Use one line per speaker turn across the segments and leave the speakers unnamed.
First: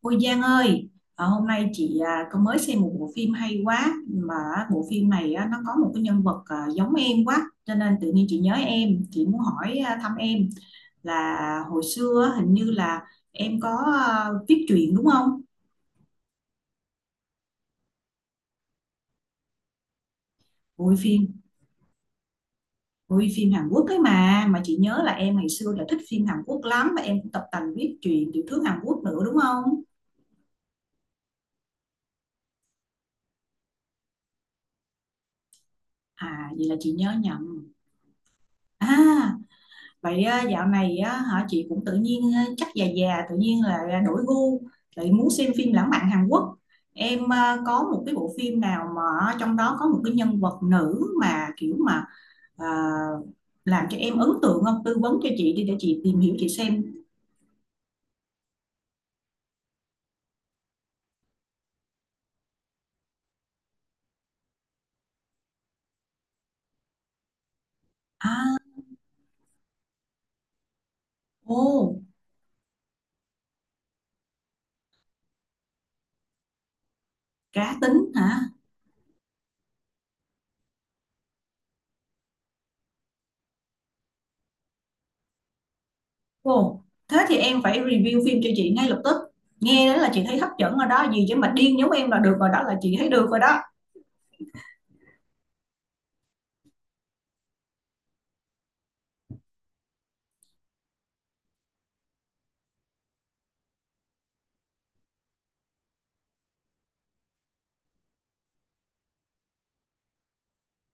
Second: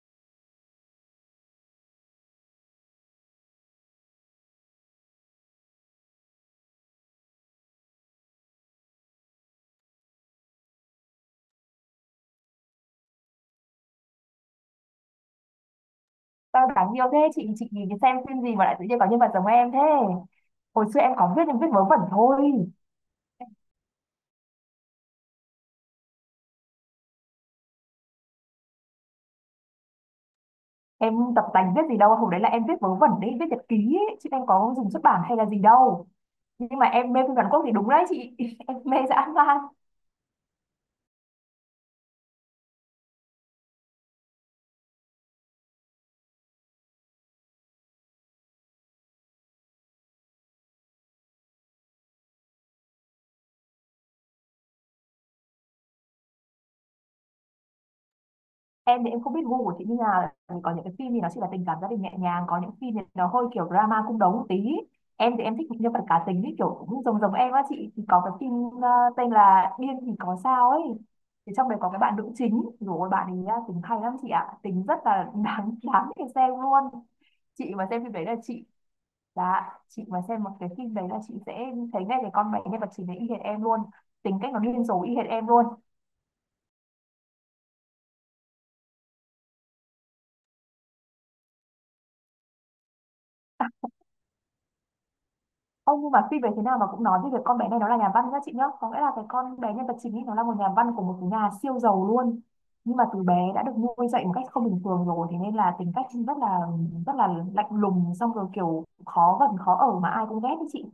Ôi Giang ơi, hôm nay chị có mới xem một bộ phim hay quá mà bộ phim này á, nó có một cái nhân vật giống em quá cho nên tự nhiên chị nhớ em, chị muốn hỏi thăm em là hồi xưa á, hình như là em có viết truyện đúng không?
Tao đáng yêu thế Chị nhìn xem phim gì mà lại tự nhiên có nhân vật giống em thế. Hồi
Ôi
xưa em có
phim,
viết em viết vớ vẩn thôi.
ôi phim Hàn Quốc ấy mà chị nhớ là em ngày xưa là thích phim Hàn Quốc lắm và em cũng tập tành viết truyện tiểu thuyết Hàn Quốc nữa đúng không?
Em tập tành viết gì đâu, hồi đấy là em viết vớ vẩn đấy, viết nhật ký ấy, chứ em có dùng xuất bản hay là gì đâu.
À vậy là
Nhưng mà
chị
em
nhớ
mê phim Hàn Quốc
nhầm.
thì đúng đấy chị, em mê dã
À
man.
vậy dạo này á, hả chị cũng tự nhiên chắc già già tự nhiên là đổi gu lại muốn xem phim lãng mạn Hàn Quốc. Em có một cái bộ phim nào mà trong đó có một cái nhân vật nữ mà kiểu mà à, làm cho em ấn tượng không? Tư vấn cho chị đi để chị tìm hiểu chị xem.
Em thì em không biết gu của chị như nào, có những cái phim thì nó chỉ là tình cảm gia đình nhẹ nhàng, có những phim thì nó hơi kiểu drama cung đấu một tí. Em thì em thích những nhân vật cá tính ấy, kiểu cũng giống giống em á chị, thì có cái phim
À,
ờ, tên là Điên thì có sao ấy. Thì trong đấy có cái
ô,
bạn nữ chính, rồi bạn ấy á, tính hay lắm chị ạ, tính rất là đáng đáng để xem luôn. Chị
cá
mà xem phim
tính
đấy là
hả?
chị là chị mà xem một cái phim đấy là chị sẽ thấy ngay cái con bé nhân vật chính đấy y hệt em luôn, tính cách nó điên rồ y hệt em luôn.
Ồ, thế thì em phải review phim cho chị ngay lập tức. Nghe đó là chị thấy hấp dẫn rồi đó, gì chứ mà điên giống em là được rồi đó là chị thấy được rồi đó.
Ông nhưng mà phi về thế nào mà cũng nói về việc con bé này nó là nhà văn nhá chị nhá. Có nghĩa là cái con bé nhân vật chính ấy nó là một nhà văn của một cái nhà siêu giàu luôn. Nhưng mà từ bé đã được nuôi dạy một cách không bình thường rồi, thế nên là tính cách rất là lạnh lùng, xong rồi kiểu khó gần khó ở mà ai cũng ghét đấy chị.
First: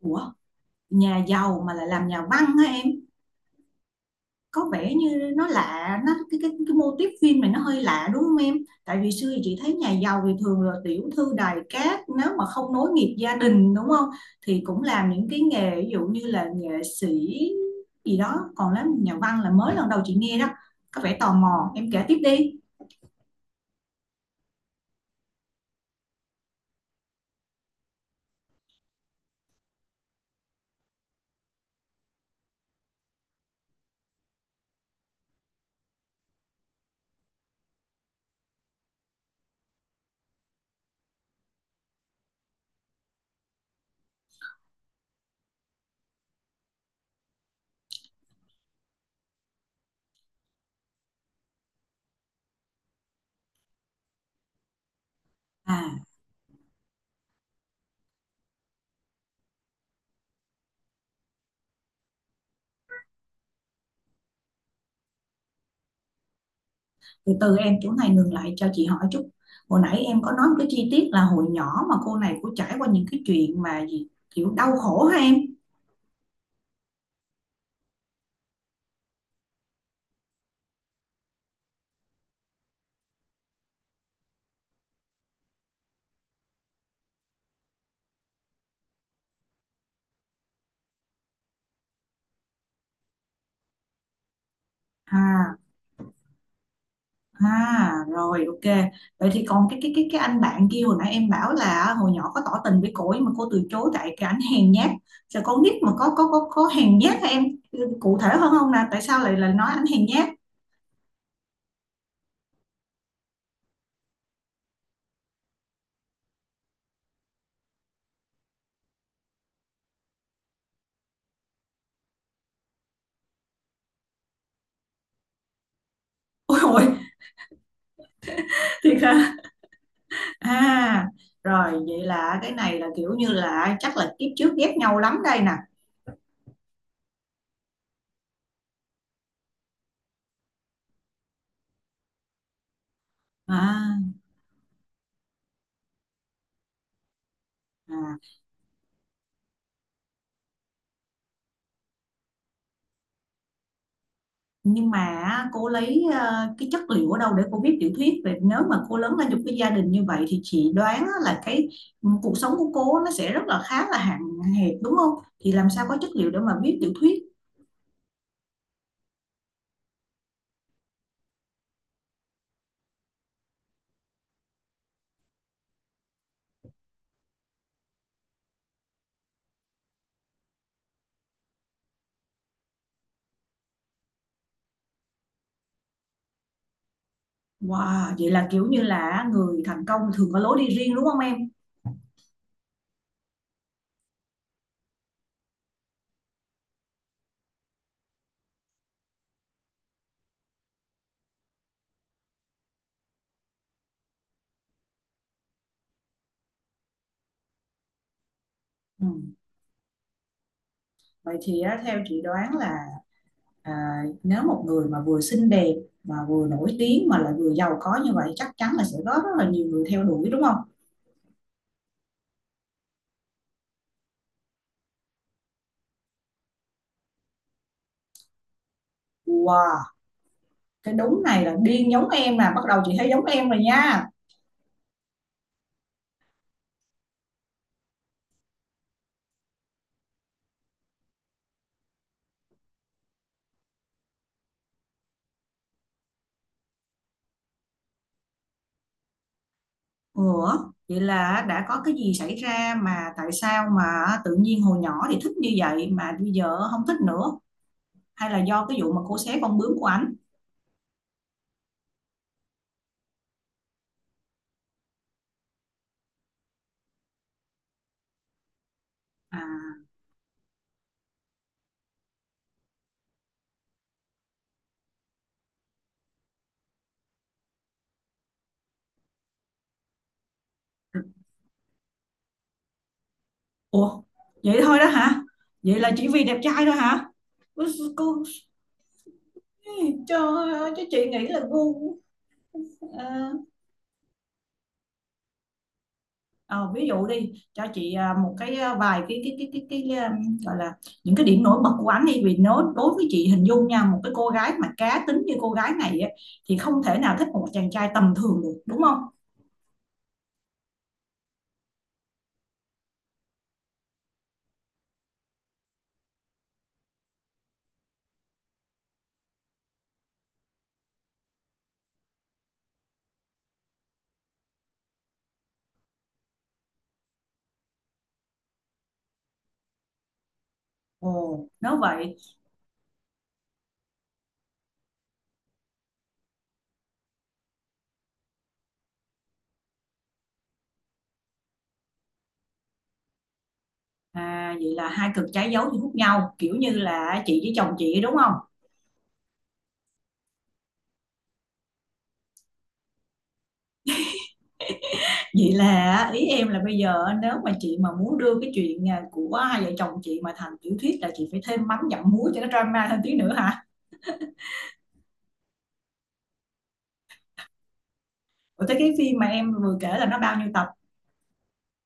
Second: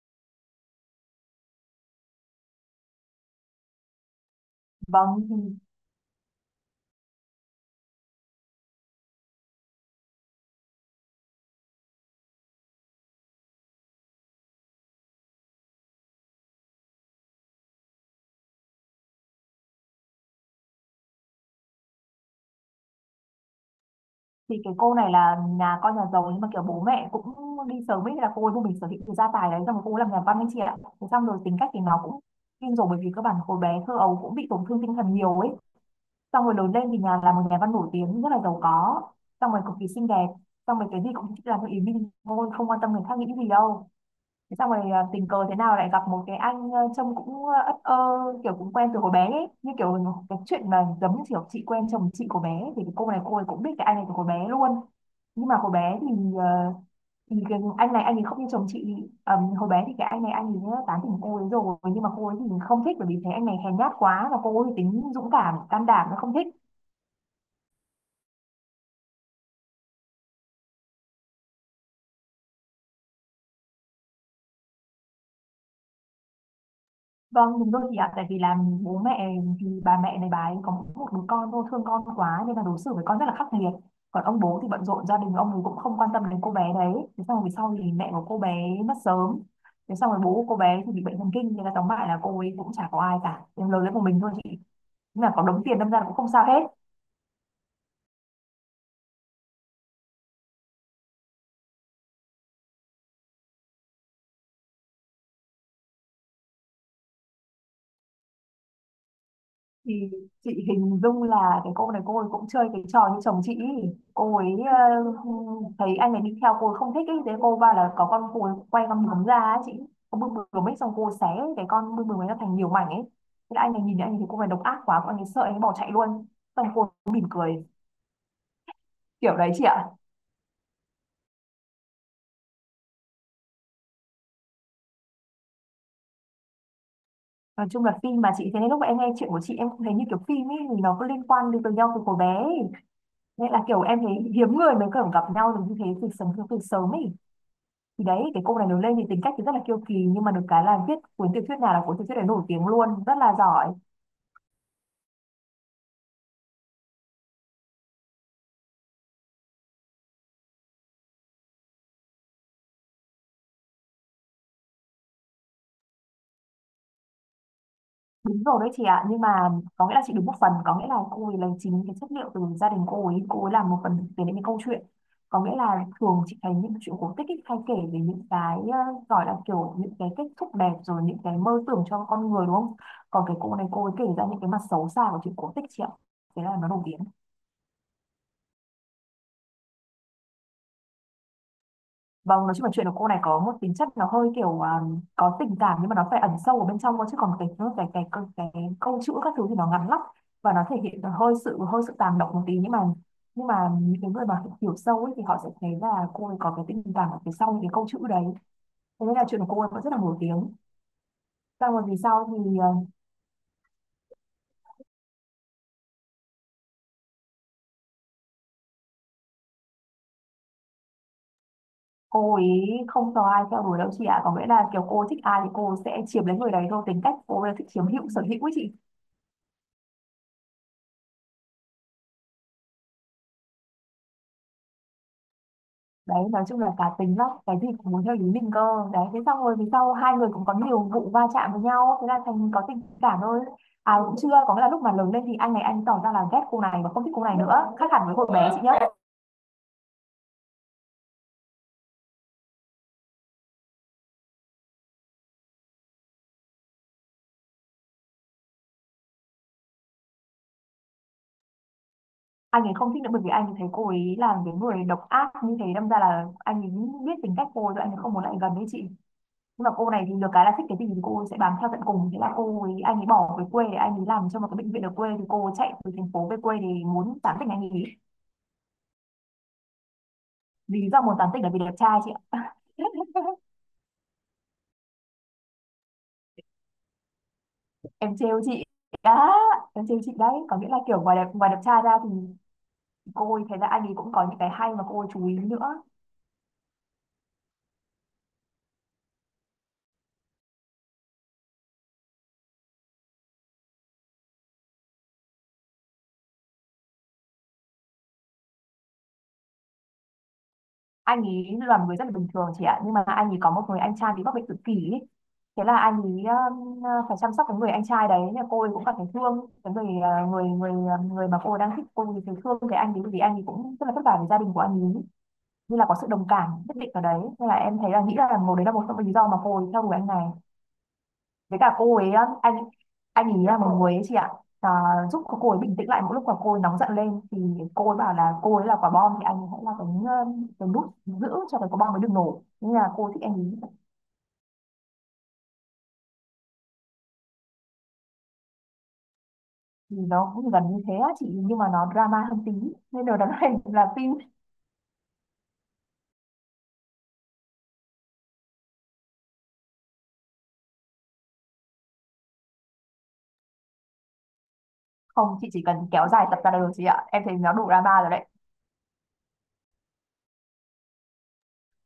Ủa, nhà giàu mà lại làm nhà văn hả em? Có vẻ
Vâng
như
thì,
nó lạ nó cái mô típ phim này nó hơi lạ đúng không em? Tại vì xưa thì chị thấy nhà giàu thì thường là tiểu thư đài cát, nếu mà không nối nghiệp gia đình đúng không thì cũng làm những cái nghề ví dụ như là nghệ sĩ gì đó, còn làm nhà văn là mới lần đầu chị nghe đó. Có vẻ tò mò, em kể tiếp đi.
thì cái cô này là nhà con nhà giàu, nhưng mà kiểu bố mẹ cũng đi sớm ấy, là cô ấy vô mình sở hữu cái gia tài đấy xong rồi cô ấy làm nhà văn anh chị ạ. Thế xong rồi tính cách thì nó cũng kinh rồi, bởi vì các bạn hồi bé thơ ấu cũng bị tổn thương tinh thần nhiều ấy, xong rồi lớn lên thì nhà là một nhà văn nổi tiếng rất là giàu có, xong rồi cực kỳ xinh đẹp, xong rồi cái gì cũng làm theo ý mình thôi, không quan tâm người khác nghĩ gì đâu. Thế xong rồi tình cờ thế nào lại gặp một cái anh trông cũng ất ơ, kiểu cũng quen từ hồi bé ấy, như kiểu cái chuyện mà giống như kiểu chị quen chồng chị của bé ấy. Thì cái cô này cô ấy cũng biết cái anh này từ hồi bé luôn, nhưng mà hồi
À
bé ờ, thì cái anh này anh ấy không như chồng chị. Hồi bé thì cái anh này anh ấy tán tỉnh cô ấy rồi, nhưng mà cô ấy thì không thích, bởi vì thấy anh này hèn nhát quá, và cô ấy thì tính dũng cảm can đảm nó không thích.
từ từ em, chỗ này ngừng lại cho chị hỏi chút. Hồi nãy em có nói một cái chi tiết là hồi nhỏ mà cô này cũng trải qua những cái chuyện mà gì kiểu đau khổ hả em?
Vâng, đúng rồi chị ạ. Tại vì là bố mẹ, thì bà mẹ này bà ấy có mỗi một đứa con thôi, thương con quá nên là đối xử với con rất là khắc nghiệt. Còn ông bố thì bận rộn gia đình, ông ấy cũng không quan tâm đến cô bé đấy. Thế xong rồi về sau thì mẹ của cô bé mất sớm. Thế xong rồi bố của cô bé thì bị bệnh thần kinh, nên là tóm lại là cô ấy cũng chả có ai cả. Em lớn lên một mình thôi chị. Nhưng mà có
À,
đống tiền đâm ra là cũng không sao hết.
à rồi ok. Vậy thì còn cái anh bạn kia hồi nãy em bảo là hồi nhỏ có tỏ tình với cô nhưng mà cô từ chối tại cái anh hèn nhát. Sao con nít mà có hèn nhát hả em? Cụ thể hơn không nè, tại sao lại là nói anh hèn
Thì
nhát?
chị hình dung là cái cô này cô ấy cũng chơi cái trò như chồng chị ý. Cô ấy thấy anh này đi theo cô ấy không thích ý, thế cô va là có con cô ấy quay con bướm ra ấy chị, con bướm bướm ấy xong cô ấy xé cái con bướm bướm ấy ra thành nhiều mảnh ấy, thế là anh này nhìn thấy, anh ấy thấy cô này độc ác quá, anh ấy sợ anh ấy bỏ chạy luôn,
Ôi
xong cô
ôi,
ấy mỉm cười
thiệt hả?
kiểu đấy chị ạ.
À rồi vậy là cái này là kiểu như là chắc là kiếp trước ghét nhau lắm đây nè.
Nói chung là phim mà chị, thế nên lúc mà em nghe chuyện của chị em cũng thấy như kiểu phim ấy, thì nó có liên quan đến với nhau từ hồi bé ấy. Nên là kiểu
À,
em thấy hiếm người mới kiểu gặp nhau được như thế từ sớm ấy. Thì
à.
đấy cái cô này lớn lên thì tính cách thì rất là kiêu kỳ, nhưng mà được cái là viết cuốn tiểu thuyết nào là cuốn tiểu thuyết đấy nổi tiếng luôn, rất là giỏi.
Nhưng mà cô lấy cái chất liệu ở đâu để cô viết tiểu thuyết về, nếu mà cô lớn lên trong cái gia đình như vậy thì chị đoán là cái cuộc sống của cô nó sẽ rất là khá là hạn hẹp đúng không, thì làm sao có chất liệu để mà viết tiểu thuyết?
Đúng rồi đấy chị ạ, nhưng mà có nghĩa là chị đúng một phần, có nghĩa là cô ấy lấy chính cái chất liệu từ gia đình cô ấy, cô ấy làm một phần thực tế đến cái câu chuyện. Có nghĩa là thường chị thấy những chuyện cổ tích ấy, hay kể về những cái gọi là kiểu những cái kết thúc đẹp, rồi những cái mơ tưởng cho con người đúng không, còn cái cô này cô ấy kể ra những cái mặt xấu xa của chuyện cổ tích chị ạ, thế là nó nổi tiếng.
Wow, vậy là kiểu như là người thành công thường có lối đi riêng đúng không em?
Vâng, nói chung là chuyện của cô này có một tính chất nó hơi kiểu có tình cảm nhưng mà nó phải ẩn sâu ở bên trong thôi, chứ còn cái câu chữ các thứ thì nó ngắn lắm, và nó thể hiện hơi sự tàng động một tí, nhưng mà những cái người mà hiểu sâu ấy thì họ sẽ thấy là cô ấy có cái tình cảm ở phía sau những cái câu chữ đấy,
Ừ.
thế nên là chuyện của cô ấy vẫn rất là nổi tiếng.
Vậy thì
Xong
á,
rồi vì
theo chị
sau
đoán
thì
là à, nếu một người mà vừa xinh đẹp mà vừa nổi tiếng mà lại vừa giàu có như vậy chắc chắn là sẽ có rất là nhiều người theo đuổi đúng không?
cô ấy không có ai theo đuổi đâu chị ạ, có nghĩa là kiểu cô thích ai thì cô sẽ chiếm lấy người đấy thôi, tính cách cô ấy là thích chiếm hữu sở hữu ấy chị.
Wow, cái đúng này là điên giống em, là bắt đầu chị thấy giống em rồi nha.
Đấy nói chung là cá tính lắm, cái gì cũng muốn theo ý mình cơ. Đấy thế xong rồi vì sau hai người cũng có nhiều vụ va chạm với nhau, thế là thành có tình cảm thôi, ai cũng chưa, có nghĩa là lúc mà lớn lên thì anh này anh tỏ ra là ghét cô này và không thích cô này nữa, khác hẳn với hồi bé chị nhá.
Ủa vậy là đã có cái gì xảy ra mà tại sao mà tự nhiên hồi nhỏ thì thích như vậy mà bây giờ không thích nữa, hay là do cái vụ mà cô xé con bướm của ảnh?
Anh ấy không thích nữa bởi vì anh ấy thấy cô ấy là cái người độc ác như thế, đâm ra là anh ấy biết tính cách cô ấy rồi, anh ấy không muốn lại gần với chị. Nhưng mà
À,
cô này thì được cái là thích cái gì thì cô ấy sẽ bám theo tận cùng, thế là cô ấy, anh ấy bỏ về quê để anh ấy làm cho một cái bệnh viện ở quê, thì cô ấy chạy từ thành phố về quê để muốn tán tỉnh anh ấy. Lý do muốn tán tỉnh là vì đẹp trai chị ạ.
ủa vậy thôi đó hả? Vậy là chỉ vì đẹp trai thôi hả? Ôi,
Em
cô,
trêu chị đã, em trêu chị đấy,
trời
có nghĩa
ơi
là
chứ
kiểu
chị
ngoài đẹp,
nghĩ là
ngoài đẹp trai ra
gu.
thì
ờ,
cô ấy thấy là anh ấy cũng có những cái hay mà cô ấy chú ý nữa.
Ờ, ví dụ đi cho chị một cái vài cái gọi là những cái điểm nổi bật của anh đi, vì nó đối với chị hình dung nha, một cái cô gái mà cá tính như cô gái này á, thì không thể nào thích một chàng trai tầm thường được đúng không?
Anh ấy là một người rất là bình thường chị ạ, nhưng mà anh ấy có một người anh trai bị mắc bệnh tự kỷ ý. Thế là anh ấy um, phải chăm sóc cái người anh trai đấy. Nên là cô ấy cũng cảm thấy thương cái người người người ờ, người mà cô ấy đang thích, cô ấy thấy thương cái anh ấy vì anh ấy cũng rất là vất vả với gia đình của anh ấy, như là có sự đồng cảm nhất định ở đấy, nên là em thấy là nghĩ là một, đấy là một trong những lý do mà cô ấy theo đuổi anh này.
Ồ,
Với cả
nếu
cô ấy
vậy
á, anh ý là một người ấy chị ạ, à, giúp cô ấy bình tĩnh lại mỗi lúc mà cô ấy nóng giận lên thì cô ấy bảo là cô ấy là quả bom, thì anh hãy là cái cái nút giữ cho cái quả bom mới được nổ, nhưng là cô ấy thích anh ý.
vậy là hai cực trái dấu thì hút nhau, kiểu như là chị với chồng chị đúng không?
Thì nó cũng gần như thế á chị, nhưng mà nó drama hơn tí, nên điều đáng này là phim.
Vậy là ý em là bây giờ nếu mà chị mà muốn đưa cái chuyện của hai vợ chồng chị mà thành tiểu thuyết là chị phải thêm mắm dặm muối cho nó drama thêm tí nữa hả?
Không chị, chỉ cần kéo dài tập ra là được chị ạ, em thấy nó đủ drama rồi đấy.
Ủa thế cái phim mà em vừa kể là nó bao nhiêu tập?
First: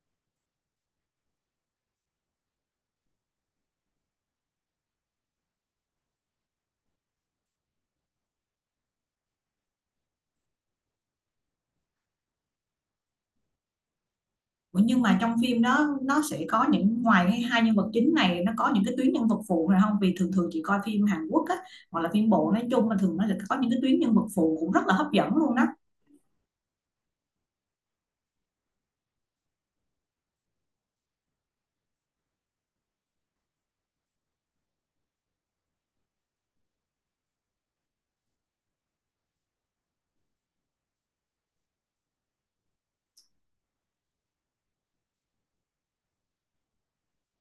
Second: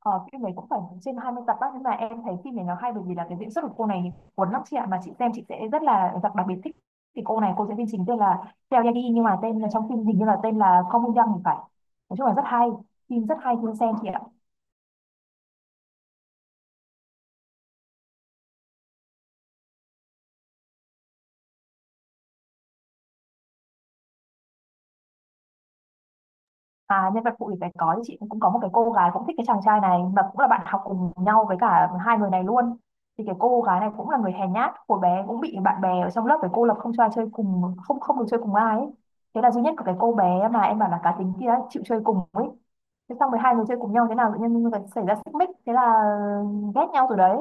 Ờ, phim này cũng phải trên 20 tập á, nhưng mà em thấy phim này nó hay bởi vì là cái diễn xuất của cô này cuốn lắm chị ạ, mà chị xem chị sẽ rất là đặc biệt thích. Thì cô này cô diễn viên chính tên là Seo Ye Ji, nhưng mà tên trong phim hình như là tên là Không Young thì phải. Nói chung là rất hay, phim rất hay khi xem chị ạ.
Nhưng mà trong phim đó nó sẽ có những, ngoài hai nhân vật chính này nó có những cái tuyến nhân vật phụ này không, vì thường thường chị coi phim Hàn Quốc á hoặc là phim bộ nói chung mà thường nó sẽ có những cái tuyến nhân vật phụ cũng rất là hấp dẫn luôn đó.
À, nhân vật phụ thì phải có, thì chị cũng có một cái cô gái cũng thích cái chàng trai này, mà cũng là bạn học cùng nhau với cả hai người này luôn. Thì cái cô gái này cũng là người hèn nhát, hồi bé cũng bị bạn bè ở trong lớp phải cô lập không cho ai chơi cùng, không không được chơi cùng ai ấy. Thế là duy nhất của cái cô bé mà em bảo là cá tính kia ấy, chịu chơi cùng ấy. Thế xong rồi hai người chơi cùng nhau thế nào tự nhiên lại xảy ra xích mích, thế là ghét nhau từ đấy.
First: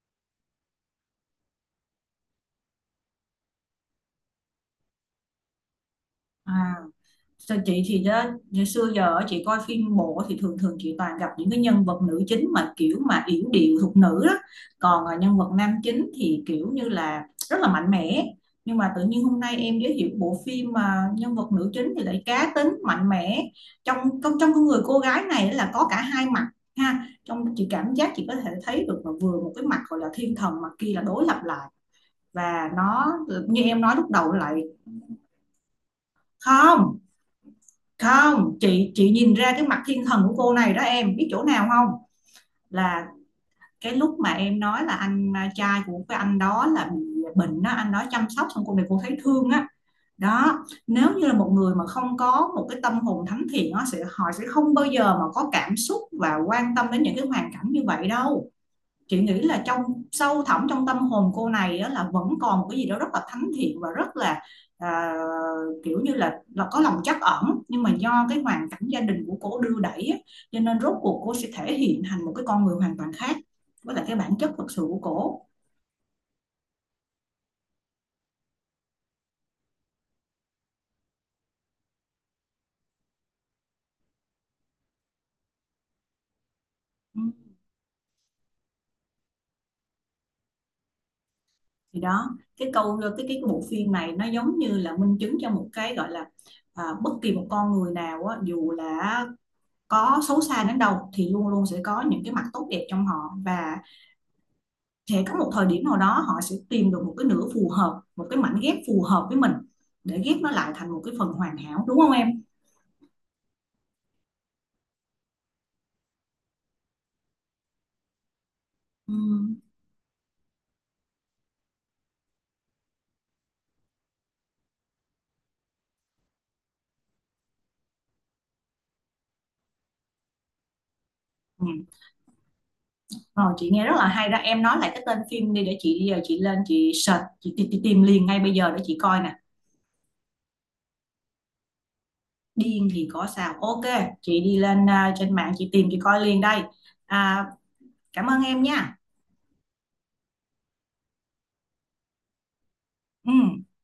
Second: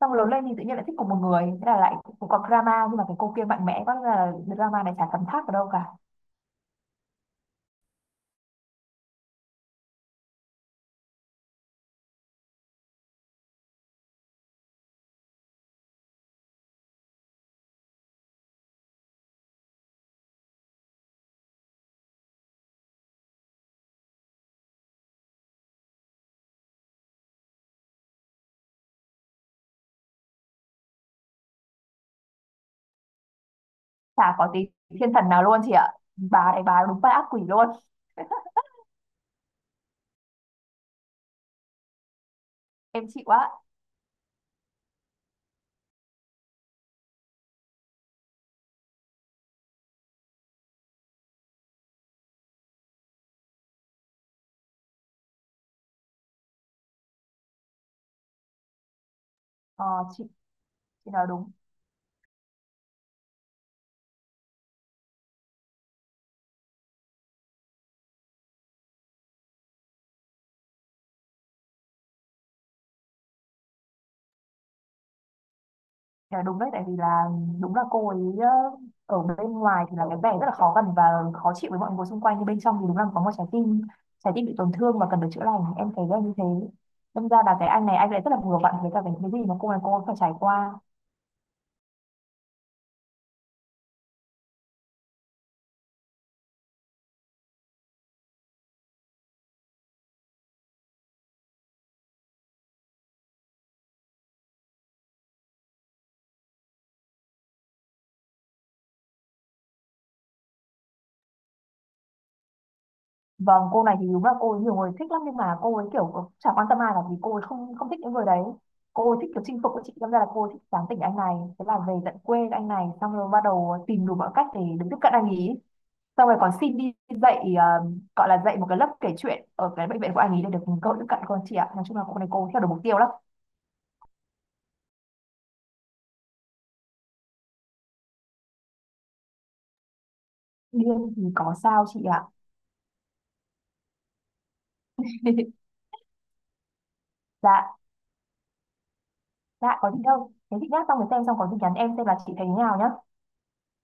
Xong lớn lên thì tự nhiên lại thích cùng một người, thế là lại cũng có drama, nhưng mà cái cô kia mạnh mẽ quá nên là drama này chả thấm tháp ở đâu cả.
À, sao chị thì đó, ngày xưa giờ á, chị coi phim bộ thì thường thường chị toàn gặp những cái nhân vật nữ chính mà kiểu mà yểu điệu thục nữ đó, còn nhân vật nam chính thì kiểu như là rất là mạnh mẽ. Nhưng mà tự nhiên hôm nay em giới thiệu bộ phim mà nhân vật nữ chính thì lại cá tính mạnh mẽ, trong trong trong cái người cô gái này là có cả hai mặt, ha, trong chị cảm giác chị có thể thấy được là vừa một cái mặt gọi là thiên thần mà kia là đối lập lại và nó như em nói lúc đầu
Chả có tí
lại.
thiên thần nào luôn chị ạ, bà này bà
Không,
đúng bắt ác quỷ luôn.
không chị, chị nhìn ra cái mặt thiên thần của cô này đó em biết chỗ nào không, là
Em chịu quá.
cái lúc mà em nói là anh trai của cái anh đó là bị bệnh đó, anh đó chăm sóc xong cô này cô thấy thương á. Đó, nếu như là một người mà không có một cái tâm hồn thánh thiện nó sẽ, họ sẽ không bao giờ mà có cảm xúc và quan tâm đến những cái hoàn cảnh như vậy đâu. Chị nghĩ là trong
ờ, chị
sâu thẳm trong tâm
chị nói
hồn cô
đúng.
này á, là vẫn còn một cái gì đó rất là thánh thiện và rất là à, kiểu như là có lòng trắc ẩn, nhưng mà do cái hoàn cảnh gia đình của cô đưa đẩy á, cho nên rốt cuộc cô sẽ thể hiện thành một cái con người hoàn toàn khác với lại cái bản chất thực sự của cô.
Chị nói đúng đấy, tại vì là đúng là cô ấy ở bên ngoài thì là cái vẻ rất là khó gần và khó chịu với mọi người xung quanh, nhưng bên trong thì đúng là có một trái tim bị tổn thương và cần được chữa lành, em thấy là như thế.
Ừ.
Đâm ra là cái anh này anh lại rất là vừa vặn với cả cái gì mà cô này cô ấy phải trải qua.
Thì đó, cái câu cái bộ phim này nó giống như là minh chứng cho một cái gọi là bất kỳ một con người nào á, dù là có xấu xa đến đâu thì luôn luôn sẽ có những cái mặt tốt đẹp trong họ và sẽ có một thời điểm nào đó họ sẽ tìm được một cái nửa phù hợp, một cái mảnh ghép phù hợp với mình để ghép nó lại thành một cái phần hoàn hảo đúng không em?
Vâng, cô này thì đúng là cô ấy nhiều người thích lắm, nhưng mà cô ấy kiểu chả quan tâm ai cả, vì cô ấy không không thích những người đấy. Cô ấy thích kiểu
Ừm.
chinh phục của chị, đâm ra là cô ấy thích tán tỉnh anh này, thế là về tận quê anh này xong rồi bắt đầu tìm đủ mọi cách để được tiếp cận anh ý. Xong rồi còn xin đi dạy ờ, gọi là dạy một cái lớp kể chuyện ở cái bệnh viện của anh ý để được cơ hội tiếp cận con chị
Ừ.
ạ. Nói chung là cô này cô theo được mục tiêu lắm.
Rồi chị nghe rất là hay đó, em nói lại cái tên phim đi để chị giờ chị lên chị search chị, tìm liền ngay bây giờ để chị coi nè.
Điên thì có sao chị ạ?
Điên thì có sao, ok. Chị đi lên trên mạng chị tìm chị coi liền đây. à,
Dạ,
Cảm ơn em nha.
dạ có gì đâu. Thế chị nhá, xong rồi xem xong có gì nhắn em xem là chị thấy thế nào nhá.
Ừ.